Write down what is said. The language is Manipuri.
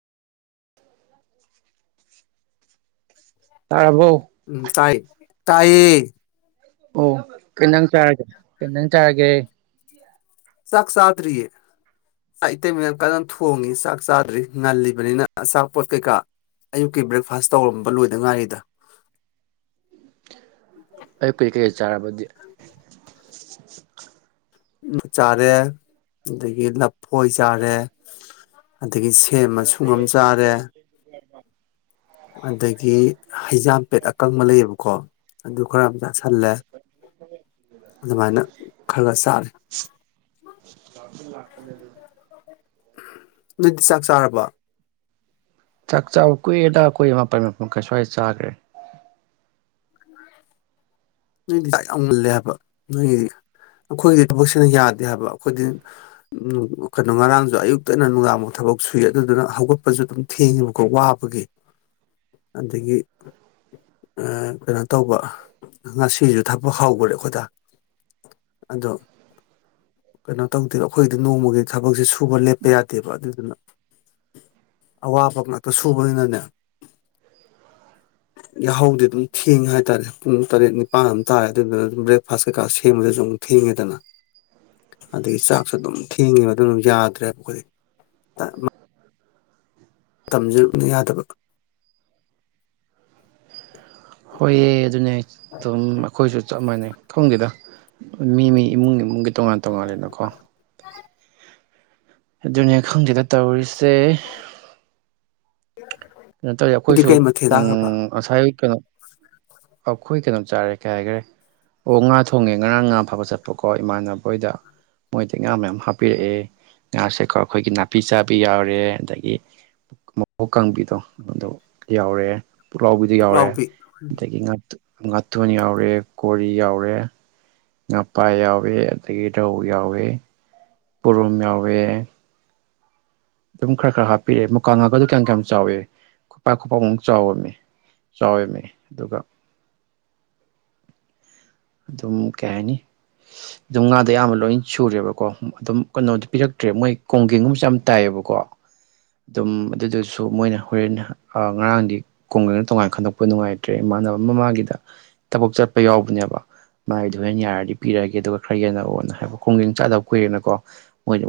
[unintelligible] ꯇꯥꯔꯕꯣ ꯎꯝ ꯇꯥꯏ ꯇꯥꯏꯌꯦ ꯑꯣ ꯀ ꯅꯪ ꯆꯒꯦ ꯀ ꯅꯪ ꯆꯥꯔꯒꯦ ꯆꯥꯛ ꯁꯥꯊꯔꯤꯌꯦ ꯑꯩ ꯏꯇꯩꯃꯤꯅꯝ ꯀꯗꯅ ꯊꯣꯡꯉꯤ ꯆꯥꯛ ꯆꯥꯗ꯭ꯔꯤ ꯉꯜꯂꯤꯕꯅꯤꯅ ꯑꯆꯥꯄꯣꯠ ꯀꯩꯀꯥ ꯑꯌꯨꯛꯀꯤ ꯕ꯭ꯔꯦꯛꯐꯥꯁ ꯇꯧꯔꯝꯕ ꯂꯣꯏꯗ ꯉꯥꯏꯔꯤꯗ ꯑꯌꯨꯛ ꯀꯩ ꯀꯩꯀ ꯆꯥꯔꯕꯗꯤ ꯆꯥꯔꯦ ꯑꯗꯒꯤ ꯂꯐꯣꯏ ꯆꯥꯔꯦ ꯑꯗꯒꯤ ꯁꯦꯝꯃ ꯁꯨꯡꯉꯝ ꯆꯥꯔꯦ ꯑꯗꯒꯤ ꯍꯩꯖꯥꯝꯄꯦꯠ ꯑꯀꯪꯕ ꯂꯩꯌꯦꯕꯀꯣ ꯑꯗꯨ ꯈꯔ ꯑꯃ ꯆꯁꯤꯜꯂꯦ ꯑꯗꯨꯃꯥꯏꯅ ꯈꯔ ꯈꯔ ꯆꯥꯔꯦ ꯂ ꯂꯥꯛꯄꯅꯦ ꯑꯗꯨ ꯅꯣꯏꯗꯤ ꯆꯥꯛ ꯆꯥꯔꯕ ꯆꯥꯛ ꯆꯕ ꯀꯨꯏꯦꯗꯥ ꯀꯨꯏ ꯃꯄꯜ ꯃꯄ ꯁ꯭ꯋꯥꯏꯗ ꯆꯥꯈ꯭ꯔꯦ ꯅꯣꯏꯗꯤ ꯆꯥꯛ ꯌꯥꯝ ꯃꯨꯜꯂꯦ ꯍꯥꯏꯕ ꯅꯣꯏꯒꯤꯗꯤ ꯑꯩꯈꯣꯏꯗꯤ ꯊꯕꯛꯁꯤꯅ ꯌꯥꯗꯦ ꯍꯥꯏꯕ ꯑꯩꯈꯣꯏꯗꯤ ꯎ ꯀꯩꯅꯣ ꯉꯔꯥꯡꯁꯨ ꯑꯌꯨꯛꯇꯩꯅ ꯅꯨꯡꯗꯥꯡꯐꯨꯛ ꯊꯕꯛ ꯀꯣꯛ ꯁꯨꯏ ꯑꯗꯨꯗꯨꯅ ꯍꯧꯒꯠꯄꯁꯨ ꯑꯗꯨꯝ ꯊꯦꯡꯉꯦꯕꯀꯣ ꯋꯥꯕꯒꯤ ꯑꯗꯒꯤ ꯀꯩꯅꯣ ꯇꯧꯕ ꯉꯁꯤꯁꯨ ꯊꯛꯄ ꯍꯥꯎꯈꯔꯦ ꯑꯩꯈꯣꯏꯗ ꯑꯗꯣ ꯀꯩꯅꯣ ꯇꯧꯗꯦ ꯑꯩꯈꯣꯏꯗꯤ ꯅꯣꯡꯃꯒꯤ ꯊꯕꯛꯁꯦ ꯁꯨꯕ ꯂꯦꯞꯄ ꯌꯥꯗꯦꯕ ꯑꯗꯨꯗꯨꯅ ꯑꯋꯥꯕ ꯉꯥꯛꯇ ꯁꯨꯕꯅꯤꯅꯅꯦ ꯌꯥꯍꯧꯗꯤ ꯑꯗꯨꯝ ꯊꯦꯡꯉꯦ ꯍꯥꯏꯇꯥꯔꯦ ꯄꯨꯡ [inaudible] ꯑꯗꯨꯗꯒꯤ ꯆꯥꯛꯁꯨ ꯑꯗꯨꯝ ꯊꯦꯡꯉꯤ ꯑꯗꯨꯝ ꯌꯥꯗ꯭ꯔꯦꯕ ꯇꯝꯖ ꯌꯥꯗꯕ ꯍꯣꯏꯌꯦ ꯑꯗꯨꯅꯦ ꯊꯣꯝꯒꯤꯗ ꯃꯤ ꯃꯤ ꯏꯃꯨꯡꯒꯤ ꯏꯃꯨꯡꯒꯤ ꯇꯣꯉꯥꯟ ꯇꯣꯉꯥꯂꯦꯅꯀꯣ ꯑꯗꯨꯅꯤ ꯈꯪꯗꯗ ꯇꯧꯔꯤꯁꯦ ꯀꯩꯅꯣ ꯇꯧꯋꯔꯤ ꯅꯪꯗꯤ ꯑꯩꯈꯣꯏꯁꯨ ꯀꯩ ꯃꯊꯦꯜ ꯎ ꯆꯥꯈ꯭ꯔꯕ ꯉꯁꯥꯏ ꯀꯩꯅꯣ ꯑꯩꯈꯣꯏ ꯀꯩꯅꯣꯝ ꯆꯥꯔꯦ ꯀꯩ ꯍꯥꯏꯈꯔꯦ ꯑꯣ ꯉꯥ ꯊꯣꯡꯉꯦ ꯉꯔꯥꯡ ꯉꯥ ꯐꯕ ꯆꯠꯄꯀꯣ ꯏꯃꯥꯟꯅꯕꯣꯏꯗ ꯃꯣꯏꯗꯤ ꯉꯥ ꯃꯌꯥꯝ ꯍꯥꯞꯄꯤꯔꯛꯑꯦ ꯉꯥꯁꯦꯀꯣ ꯑꯩꯈꯣꯏꯒꯤ ꯅꯥꯄꯤ ꯆꯥꯕꯤ ꯌꯥꯎꯔꯦ ꯑꯗꯒꯤ ꯃꯣꯛ ꯀꯥꯡꯕꯤꯗꯣ ꯑꯗꯨ ꯌꯥꯎꯔꯦ ꯄꯨꯛꯂꯥꯎꯕꯤꯗꯣ ꯌꯥꯎꯔꯦ ꯄꯨꯛꯂꯥꯎꯕꯤ ꯑꯗꯒꯤ ꯉ ꯉꯥꯇꯣꯟ ꯌꯥꯎꯔꯦ ꯀꯣꯔꯤ ꯌꯥꯎꯔꯦ ꯉꯄꯥ ꯌꯥꯎꯏꯦ ꯑꯗꯒꯤ ꯔꯧ ꯌꯥꯎꯋꯦ ꯄꯨꯔꯨꯝ ꯌꯥꯎꯋꯦ ꯑꯗꯨꯝ ꯈꯔ ꯈꯔ ꯍꯥꯞꯄꯤꯔꯛꯑꯦ ꯃꯨꯀꯥ ꯉꯀꯗꯨꯣ ꯀꯌꯥꯝ ꯀꯌꯥꯝ ꯆꯥꯎꯏꯦ ꯈꯨꯄꯥꯛꯥꯛ ꯈꯨꯄꯥꯛꯃꯨꯛ ꯆꯥꯎꯔꯝꯃꯤ ꯆꯥꯎꯔꯝꯃꯤ ꯑꯗꯨꯒ ꯑ ꯑꯗꯨꯝ ꯀꯌꯥꯅꯤ ꯑꯗꯨꯝ ꯉꯥꯗꯣ ꯑꯌꯥꯝꯕ ꯂꯣꯏ ꯁꯨꯔꯦꯕꯀꯣ ꯑꯗꯨꯝ ꯀꯩꯅꯣꯗꯤꯣ ꯄꯤꯔꯛꯇ꯭ꯔꯦ ꯃꯣꯏ ꯀꯣꯡꯒꯦꯡꯒꯨꯝꯕꯁꯨ ꯌꯥꯝ ꯇꯥꯏꯑꯕ ꯑꯣꯏꯕꯀꯣ ꯑꯗꯨꯝ ꯑꯗꯨꯗꯨꯁꯨ ꯃꯣꯏꯅ ꯍꯣꯔꯦꯟ ꯉꯔꯥꯡꯗꯤ ꯀꯨꯡꯒꯅ ꯇꯣꯉꯥꯟꯅ ꯈꯟꯗꯣꯛꯄ ꯅꯨꯡꯉꯥꯏꯇ꯭ꯔꯦ ꯏꯃꯥꯟꯅꯕ ꯃ ꯃꯥꯥꯡꯒꯤꯗ ꯊꯕꯛ ꯆꯠꯄ ꯌꯥꯎꯕꯅꯦꯕ ꯃꯥꯏꯗꯣ ꯍꯦꯦꯟ ꯌꯥꯔꯗꯤ ꯄꯤꯔꯛꯑꯒꯦ ꯑꯗꯨꯒ ꯈꯔ ꯌꯦꯟꯅꯕꯅ ꯍꯥꯏꯕ ꯈꯣꯡꯖꯪ ꯆꯥꯗꯕ ꯀꯨꯏꯔꯦꯅꯀꯣ ꯃꯣꯏ